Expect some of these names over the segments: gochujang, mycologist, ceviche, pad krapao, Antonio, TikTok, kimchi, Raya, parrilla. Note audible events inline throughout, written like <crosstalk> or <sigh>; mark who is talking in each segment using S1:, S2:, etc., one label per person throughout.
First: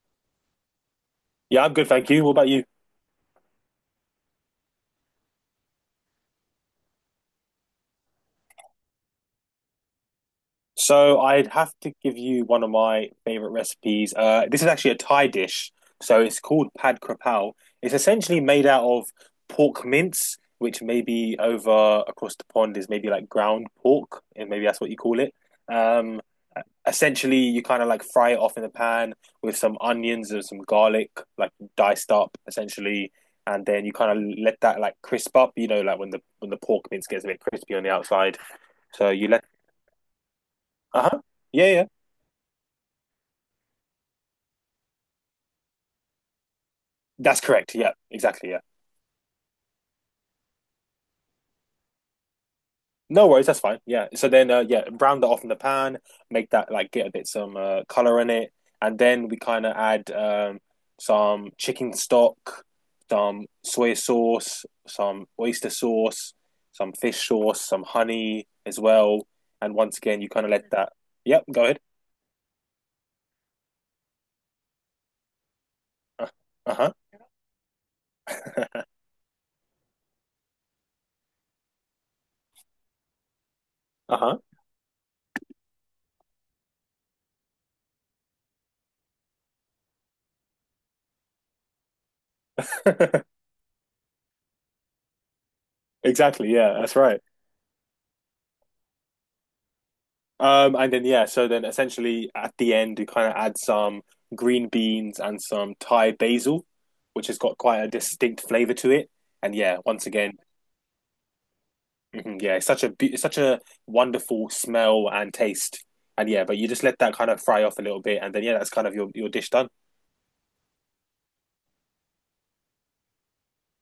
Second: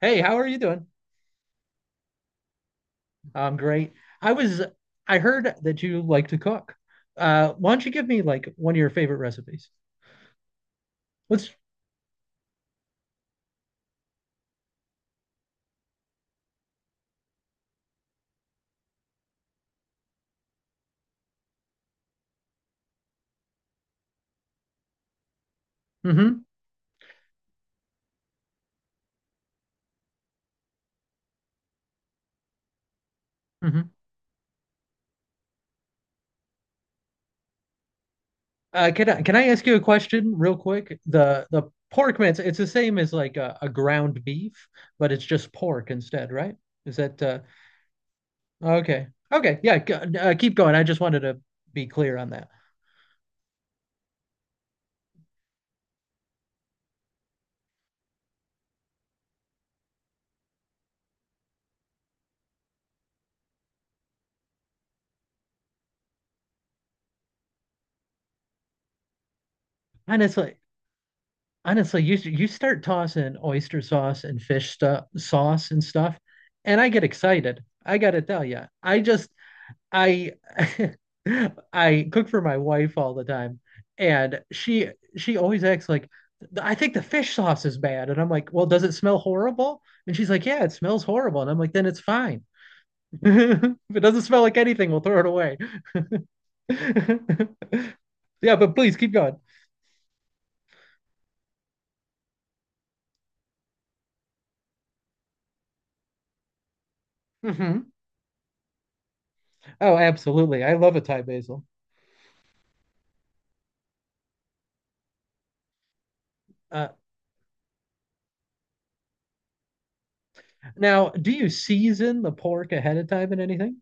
S1: Hey, how are you doing?
S2: Yeah, I'm good, thank you. What about you?
S1: I'm great. I was I heard that you like to cook. Why don't you give me like one of your favorite recipes?
S2: So I'd
S1: What's
S2: have to give you one of my favorite recipes. This is actually a Thai dish, so it's called pad krapao. It's essentially made out of pork mince, which maybe over across the pond is maybe like ground pork, and maybe that's what you call it. Um,
S1: Mm-hmm,
S2: Essentially, you kind of like fry it off in the pan with some onions and some garlic, like diced up, essentially. And then you
S1: mm-hmm.
S2: kind of let that like crisp up, you know, like when the pork mince gets a bit crispy on the outside.
S1: Can
S2: So
S1: I
S2: you
S1: can
S2: let.
S1: I ask you a question real quick?
S2: Uh-huh.
S1: The
S2: Yeah, yeah.
S1: pork mince, it's the same as like a ground beef, but it's just pork instead, right? Is that
S2: That's correct. Yeah, exactly. Yeah.
S1: Okay. Okay. Yeah. Keep going. I just wanted to be clear on that.
S2: No worries, that's fine. Yeah. So then yeah, brown that off in the pan, make that like get a bit some color in it, and then we kind of add some chicken stock, some soy sauce, some oyster sauce, some fish sauce, some honey as well. And once again, you kind of
S1: Honestly,
S2: let that. Yep, go ahead.
S1: honestly, you start tossing oyster sauce and fish stuff, sauce and stuff,
S2: Uh,
S1: and I
S2: Uh-huh.
S1: get excited. I gotta tell you,
S2: <laughs>
S1: I just I <laughs> I cook for my wife all the time,
S2: Uh-huh.
S1: and she always acts like I think the fish sauce is bad, and I'm like, well, does it smell horrible? And she's like, yeah, it smells horrible, and I'm like, then it's fine. <laughs> If it doesn't smell like anything, we'll throw it away.
S2: <laughs> Exactly. Yeah, that's right.
S1: <laughs> Yeah, but please keep going.
S2: And then yeah, so then essentially at the end you kind of add some green beans and some Thai basil, which has got quite a
S1: Hmm.
S2: distinct flavor to it. And yeah,
S1: Oh,
S2: once again,
S1: absolutely. I love a Thai basil.
S2: mhm, yeah, it's such a wonderful smell and taste. And yeah, but you just
S1: Uh,
S2: let that kind of fry off a little bit, and then yeah, that's kind of your dish done.
S1: Now, do you season the pork ahead of time and anything?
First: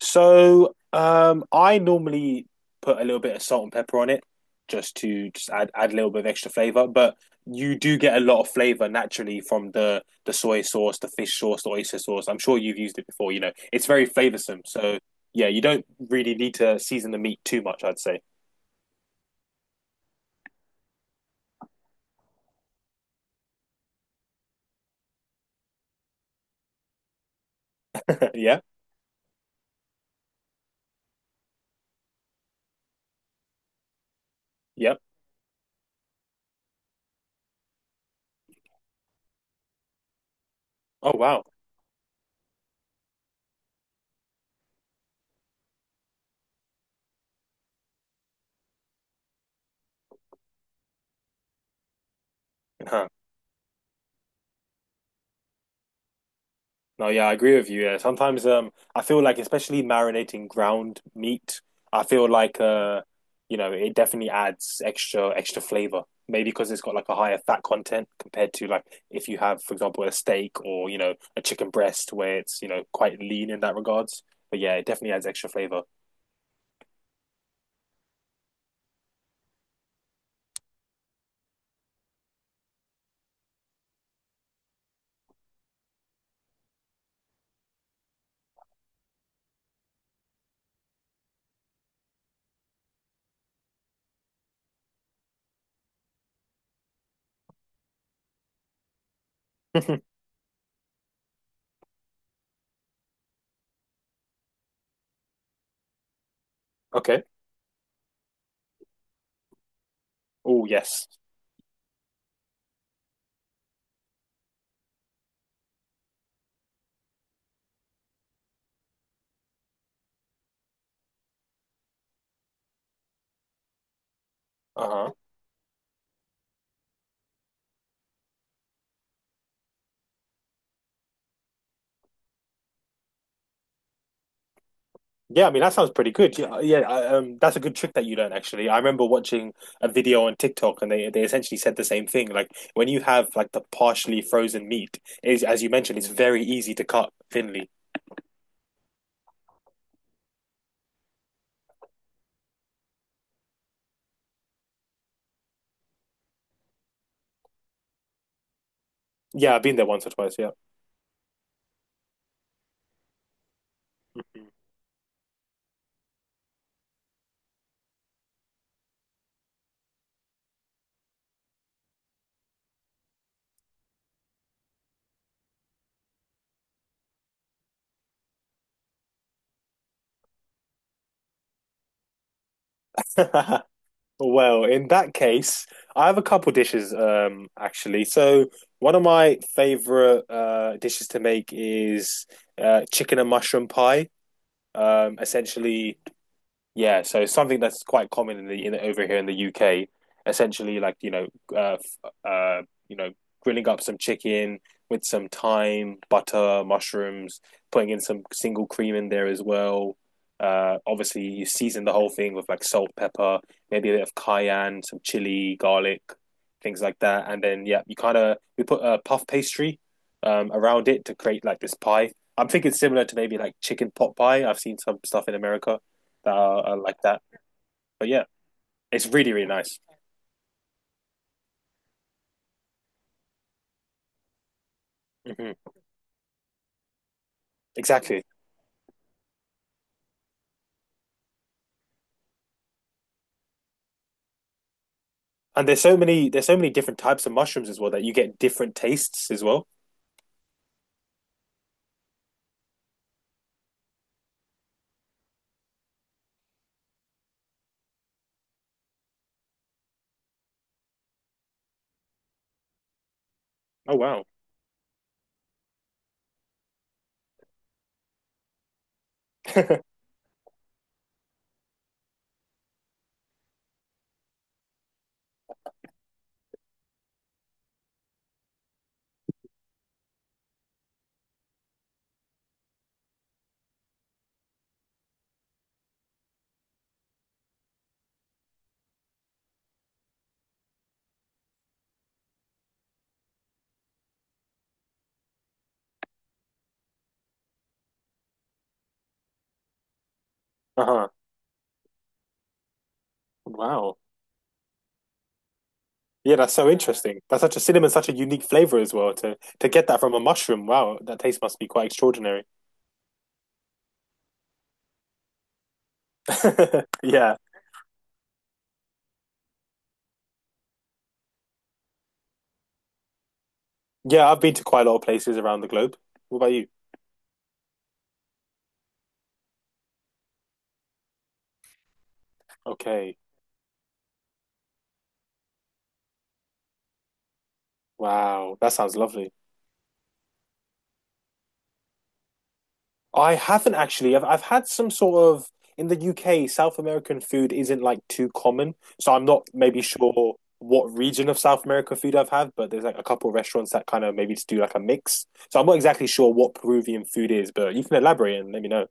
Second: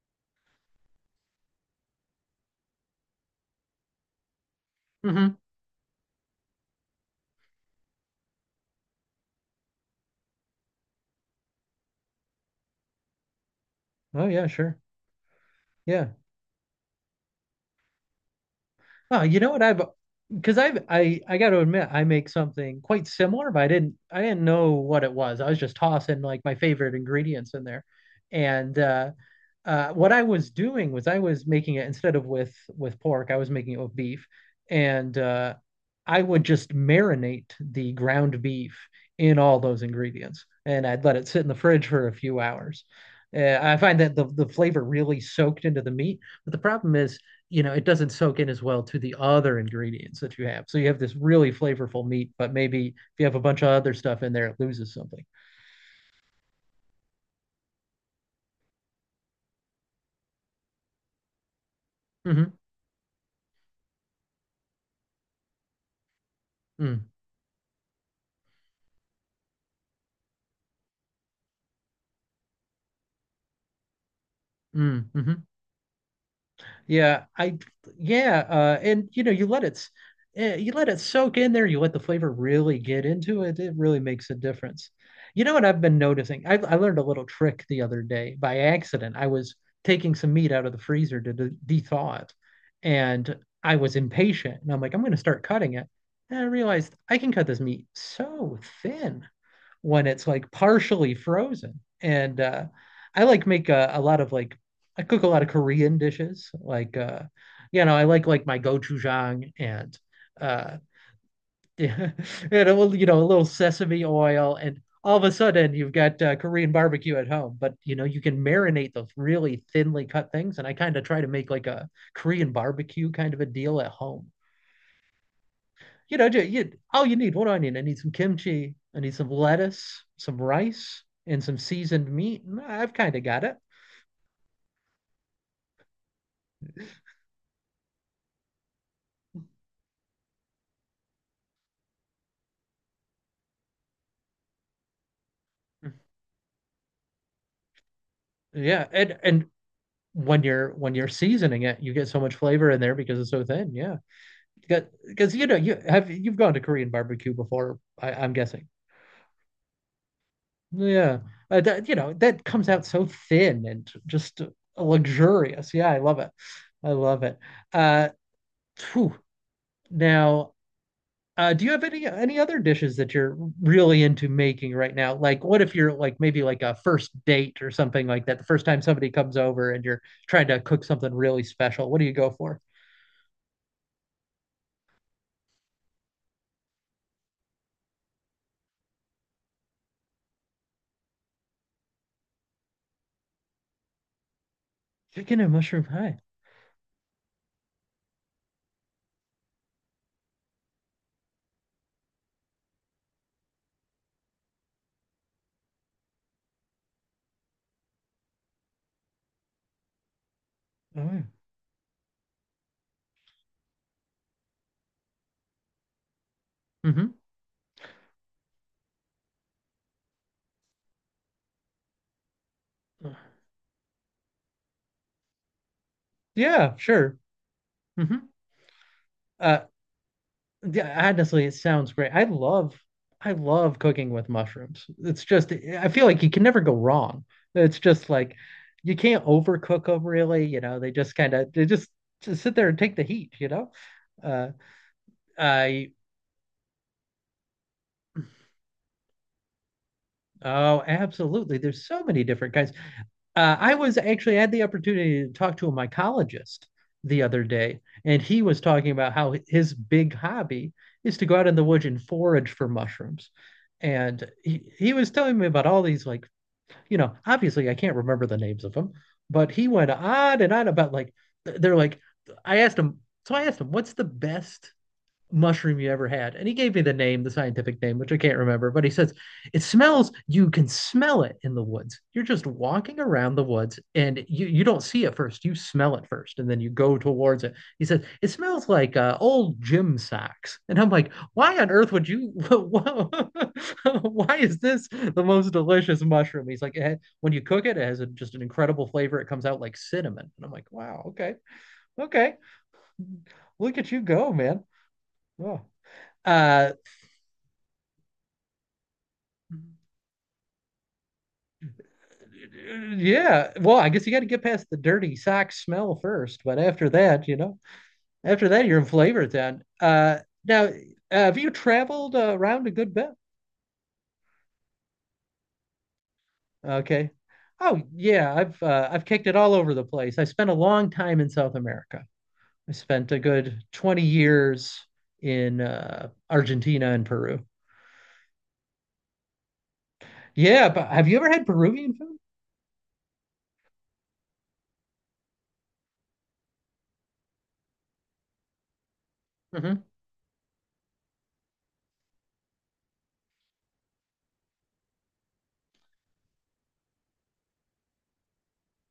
S2: So I normally put a little bit of salt and pepper on it just to
S1: Hmm.
S2: just add a little bit of extra flavor. But you do get a lot of flavor naturally from the soy sauce, the fish sauce, the oyster sauce. I'm sure you've used it before. You know, it's very
S1: Oh yeah,
S2: flavorsome.
S1: sure.
S2: So yeah, you don't
S1: Yeah.
S2: really need to season the meat too much, I'd say.
S1: Oh, you know what I've because I got to admit I make something quite similar, but I didn't know what it was. I was just tossing like my favorite ingredients in there,
S2: <laughs> Yeah,
S1: and what I was doing was I was making it instead of with pork, I was making it with beef,
S2: yeah.
S1: and I would just marinate the ground beef in all those ingredients, and I'd let
S2: Oh
S1: it sit
S2: wow.
S1: in the fridge for a few hours. I find that the flavor really soaked into the meat, but the problem is, it doesn't soak in as well to the other ingredients that you have. So you have this really flavorful meat, but maybe if
S2: <laughs>
S1: you have a bunch of other stuff in there, it loses something.
S2: No, yeah, I agree with you. Yeah, sometimes I feel like especially marinating ground meat, I feel
S1: Mm-hmm.
S2: like you know, it definitely adds extra flavor. Maybe because it's got
S1: Mm-hmm.
S2: like a higher fat content compared to like if you have, for example, a steak or you know a chicken breast where it's you know quite lean in that regards. But yeah, it definitely adds
S1: Mm-hmm.
S2: extra flavor. <laughs>
S1: Yeah, and you know, you let it soak in there. You let the flavor really get into it. It really makes a difference. You know what I've been noticing? I learned a little trick the other day by accident. I was taking some meat out of the freezer to thaw it, and I was impatient. And I'm like, I'm going to start cutting it. And I realized I can cut this meat so thin when it's like partially frozen. And I like make a lot of like I cook a lot of Korean dishes. Like
S2: Okay.
S1: I like my gochujang and
S2: Oh
S1: uh,
S2: yes.
S1: <laughs> and a little sesame oil, and all of a sudden you've got Korean barbecue at home. But you know you can marinate those really thinly cut things, and I kind of try to make like a Korean barbecue kind of a deal at home.
S2: Uh-huh.
S1: You know, you, all you need what do I need some kimchi. I need some lettuce, some rice, and some seasoned meat. I've kind of got it.
S2: Yeah, I mean that sounds pretty good. Yeah, yeah, that's a good trick that you learn actually. I remember watching a video on TikTok and they essentially said the same thing. Like when you have like the partially frozen meat, is as you mentioned, it's very easy to cut thinly.
S1: Yeah, and when you're seasoning it, you get so much flavor in there because it's so thin. Yeah, because you know you've gone to Korean barbecue before. I'm guessing.
S2: Yeah, I've been there once or twice, yeah.
S1: Yeah, you know that comes out so thin and just luxurious. Yeah, I love it. I love it. Uh, Phew. Now, do you have any other dishes that you're really into making right now? Like, what if you're like maybe like a first date or something like that? The first time somebody comes over and you're trying to cook something really special, what do you go for?
S2: <laughs> Well, in that case, I have a couple dishes actually. So one of my favorite dishes to make is chicken and mushroom pie. Um
S1: Chicken and mushroom
S2: essentially
S1: pie.
S2: Yeah, so something that's quite common in the in over here in the UK, essentially like, you know, uh, f- uh, you know, grilling up some chicken with some thyme, butter, mushrooms, putting in some single cream in there as well.
S1: Oh, yeah.
S2: Obviously you season the whole thing with like salt, pepper, maybe a bit of cayenne, some chili, garlic, things like
S1: Mm-hmm.
S2: that. And then yeah, you kind of we put a puff pastry around it to create like this pie. I'm thinking similar to maybe like chicken pot pie. I've seen some stuff in America that
S1: Yeah,
S2: are like
S1: sure.
S2: that. But yeah,
S1: Mm-hmm.
S2: it's really
S1: Uh,
S2: nice.
S1: yeah, honestly, it sounds great. I love cooking with mushrooms. It's just
S2: Hmm.
S1: I feel like you can never go wrong. It's just
S2: Exactly.
S1: like you can't overcook them really, you know. They just sit there and take the heat, you know. Uh
S2: And
S1: I
S2: there's so many different types of mushrooms as well that you get different tastes as well.
S1: Oh, absolutely. There's so many different kinds. I was actually had the opportunity to talk to a mycologist the other day, and he was talking about how his big hobby is to go out in the woods and forage for mushrooms.
S2: Oh wow.
S1: And he was telling me about all these, like, you know, obviously I can't remember the names of them, but he went
S2: <laughs>
S1: on and on about like, they're like, I asked him, what's the best mushroom you ever had. And he gave me the name, the scientific name, which I can't remember, but he says, it smells, you can smell it in the woods. You're just walking around the woods and you don't see it first. You smell it first and then you go towards it. He says, it smells like old gym socks. And I'm like, why on earth would you, <laughs> why is this the most delicious mushroom? He's like, when you cook it, it has a, just an incredible flavor. It comes out like cinnamon. And I'm like, wow,
S2: Uh-huh.
S1: okay, okay. Look at
S2: Wow.
S1: you go, man. Oh.
S2: Yeah, that's so
S1: Uh,
S2: interesting. That's such a cinnamon, such a unique flavor as well. To get that from a mushroom, wow, that taste must be quite extraordinary.
S1: Yeah. Well, I guess you got to get past the dirty sock smell first, but after
S2: <laughs>
S1: that, you
S2: Yeah.
S1: know, after that, you're in flavor town. Now, have you traveled around a good bit?
S2: Yeah, I've been to quite a lot of places around the globe. What about you?
S1: Okay. Oh yeah, I've kicked it all over the place. I spent a long time in South America. I spent
S2: Okay.
S1: a good 20 years in Argentina and Peru.
S2: Wow. That sounds lovely.
S1: Yeah, but have you ever had Peruvian food?
S2: I haven't actually. I've had some sort of in the UK, South American food isn't like too common, so I'm not maybe
S1: Mhm.
S2: sure what region of South American food I've had, but there's like a couple of restaurants that kind of maybe just do like a mix. So I'm not exactly sure what Peruvian food is, but you can elaborate and let me know.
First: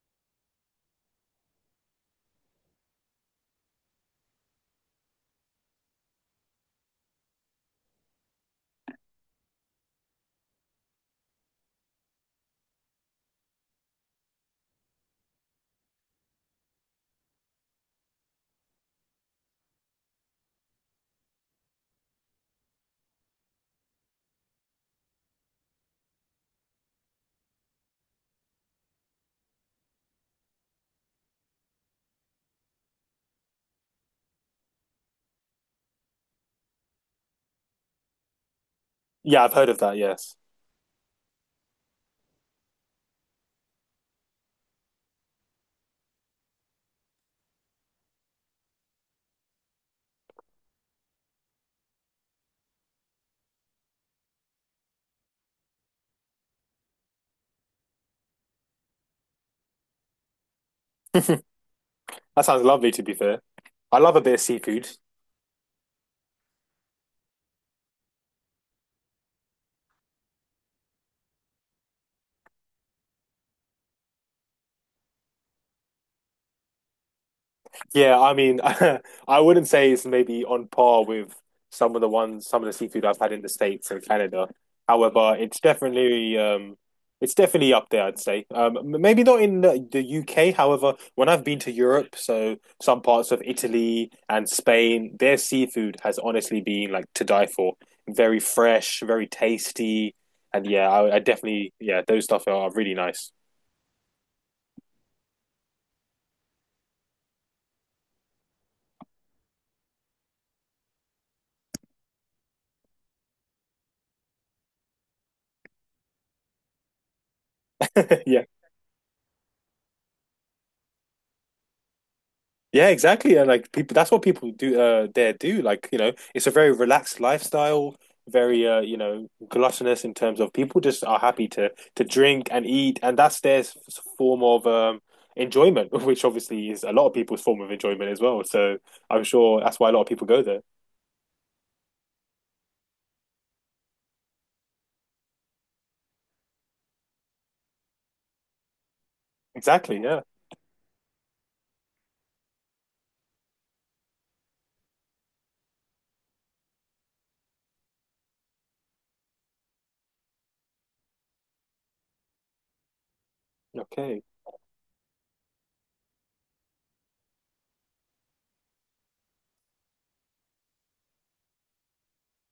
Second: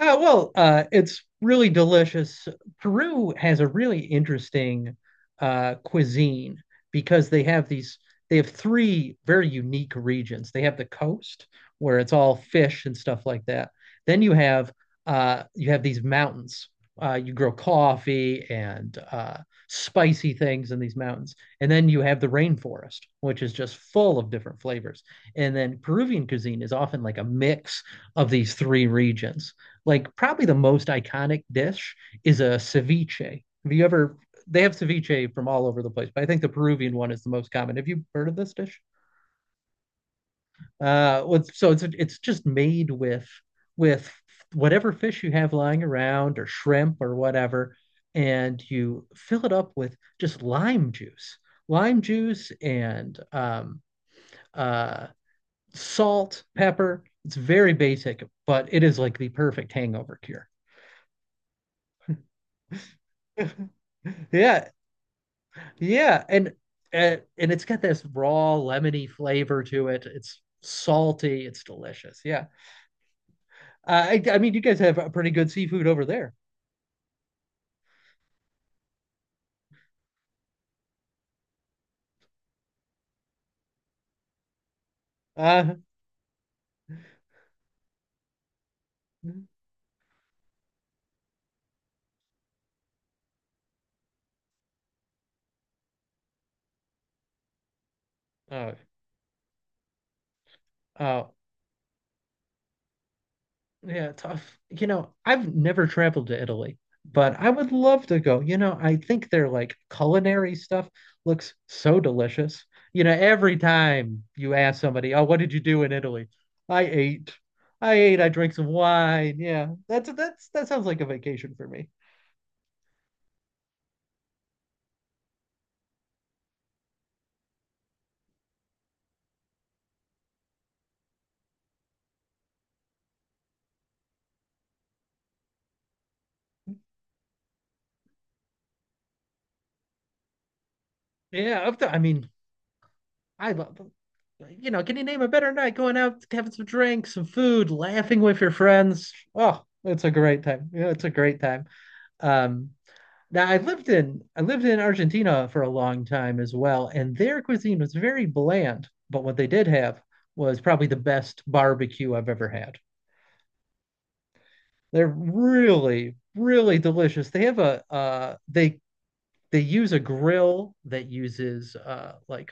S1: Well, it's really delicious. Peru has a really interesting cuisine because they have three very unique regions. They have the coast where it's all fish and stuff like that. Then you have these mountains. You grow coffee and spicy things in these mountains. And then you have the rainforest, which is just full of different flavors. And then Peruvian cuisine is often like a mix of these three regions, like probably the most iconic dish is a ceviche. Have you ever? They have ceviche from all over the place, but I think the Peruvian one is the most common. Have you heard of this dish?
S2: Yeah, I've heard of that, yes.
S1: So it's just made with with whatever fish you have lying around or shrimp or whatever, and you fill it up with just lime juice, and uh, salt, pepper. It's very basic, but it is like the perfect hangover cure.
S2: That sounds lovely to be fair.
S1: <laughs>
S2: I love a bit of
S1: Yeah,
S2: seafood.
S1: yeah, and it's got this raw lemony flavor to it. It's salty. It's delicious. Yeah, I mean, you guys have a pretty good seafood over there.
S2: Yeah, I mean, <laughs> I wouldn't say it's maybe on par with some of the seafood I've had in the States and Canada. However,
S1: Uh,
S2: it's definitely up there, I'd say. Maybe not in the UK. However, when I've been to Europe, so some parts of Italy and Spain, their seafood has honestly been like to die for. Very
S1: oh,
S2: fresh, very tasty, and yeah, I
S1: oh,
S2: definitely, yeah, those stuff are really nice. <laughs>
S1: yeah, tough. You know, I've never traveled to Italy, but I would love to go. You know, I think their like culinary stuff looks so delicious. You know, every time you ask somebody, "Oh, what did you do in Italy?" I ate. I ate, I
S2: Yeah.
S1: drank some wine. Yeah. That sounds like a vacation for me.
S2: Yeah, exactly. And like people, that's what people do there do. Like, you know, it's a very relaxed lifestyle, very you know, gluttonous in terms of people just are happy to drink and eat, and that's form of enjoyment, <laughs> which obviously is a lot of people's form of enjoyment as well. So I'm sure that's why a lot of people go there.
S1: Yeah, I mean, I love you know, can you name a better night going out, having some drinks, some food, laughing with your friends? Oh,
S2: Exactly.
S1: it's a
S2: Yeah.
S1: great time. Yeah, it's a great time. Um, Now I lived in Argentina for a long time as well, and their cuisine was very bland, but what they did have was probably the best barbecue I've ever had.
S2: Okay.
S1: They're really, really delicious. They use a grill that uses like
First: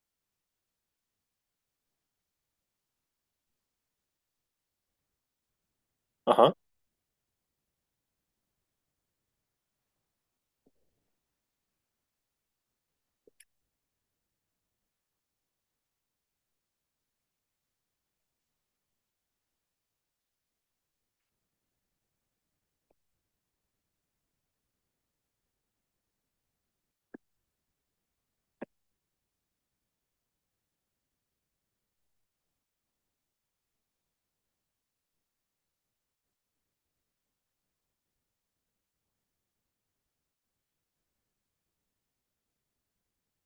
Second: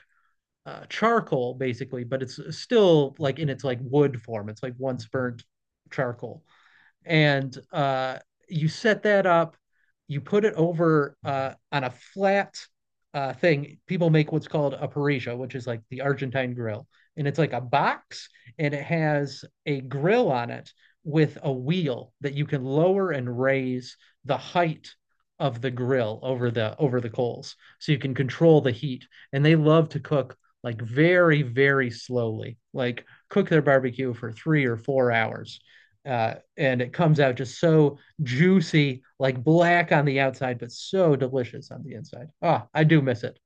S1: charcoal basically, but it's still like in its like wood form. It's like once burnt charcoal.
S2: Uh-huh.
S1: And you set that up. You put it over on a flat thing. People make what's called a parrilla, which is like the Argentine grill, and it's like a box, and it has a grill on it with a wheel that you can lower and raise the height of the grill over the coals, so you can control the heat, and they love to cook like very very slowly, like cook their barbecue for 3 or 4 hours, and it comes out just so juicy, like black on the outside, but so delicious on the inside. Ah, oh, I do miss it.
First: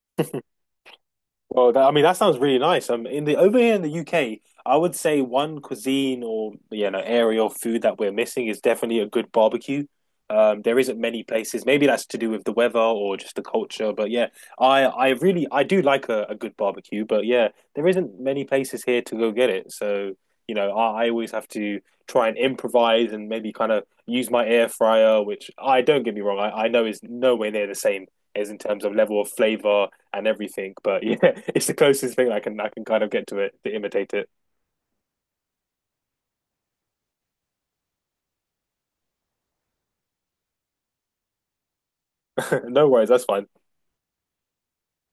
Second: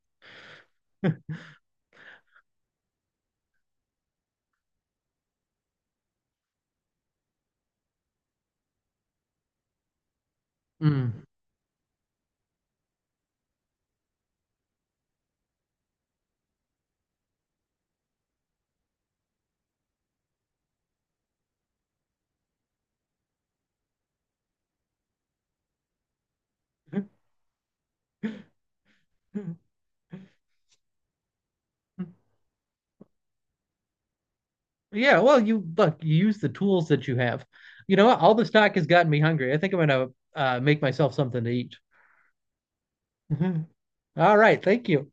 S2: Well, that, I mean, that sounds really nice. In the Over here in the UK, I would say one cuisine or you know area of food that we're missing is definitely a good barbecue. There isn't
S1: Mm.
S2: many places. Maybe that's to do with the weather or just the culture. But yeah, I really I do like a good barbecue. But yeah, there isn't many places here to go get it. So you know, I always have to try and improvise and maybe kind of use my air fryer, which I don't get me wrong, I know is nowhere near the same as
S1: <laughs>
S2: in terms of level of flavor and everything. But <laughs> yeah, it's the closest thing I can kind of get to it to imitate it.
S1: Yeah, well, you look, you use the tools that you have. You know, all this talk has gotten me hungry. I think I'm gonna make myself something to eat.
S2: <laughs> No worries, that's fine.
S1: <laughs> All right, thank you.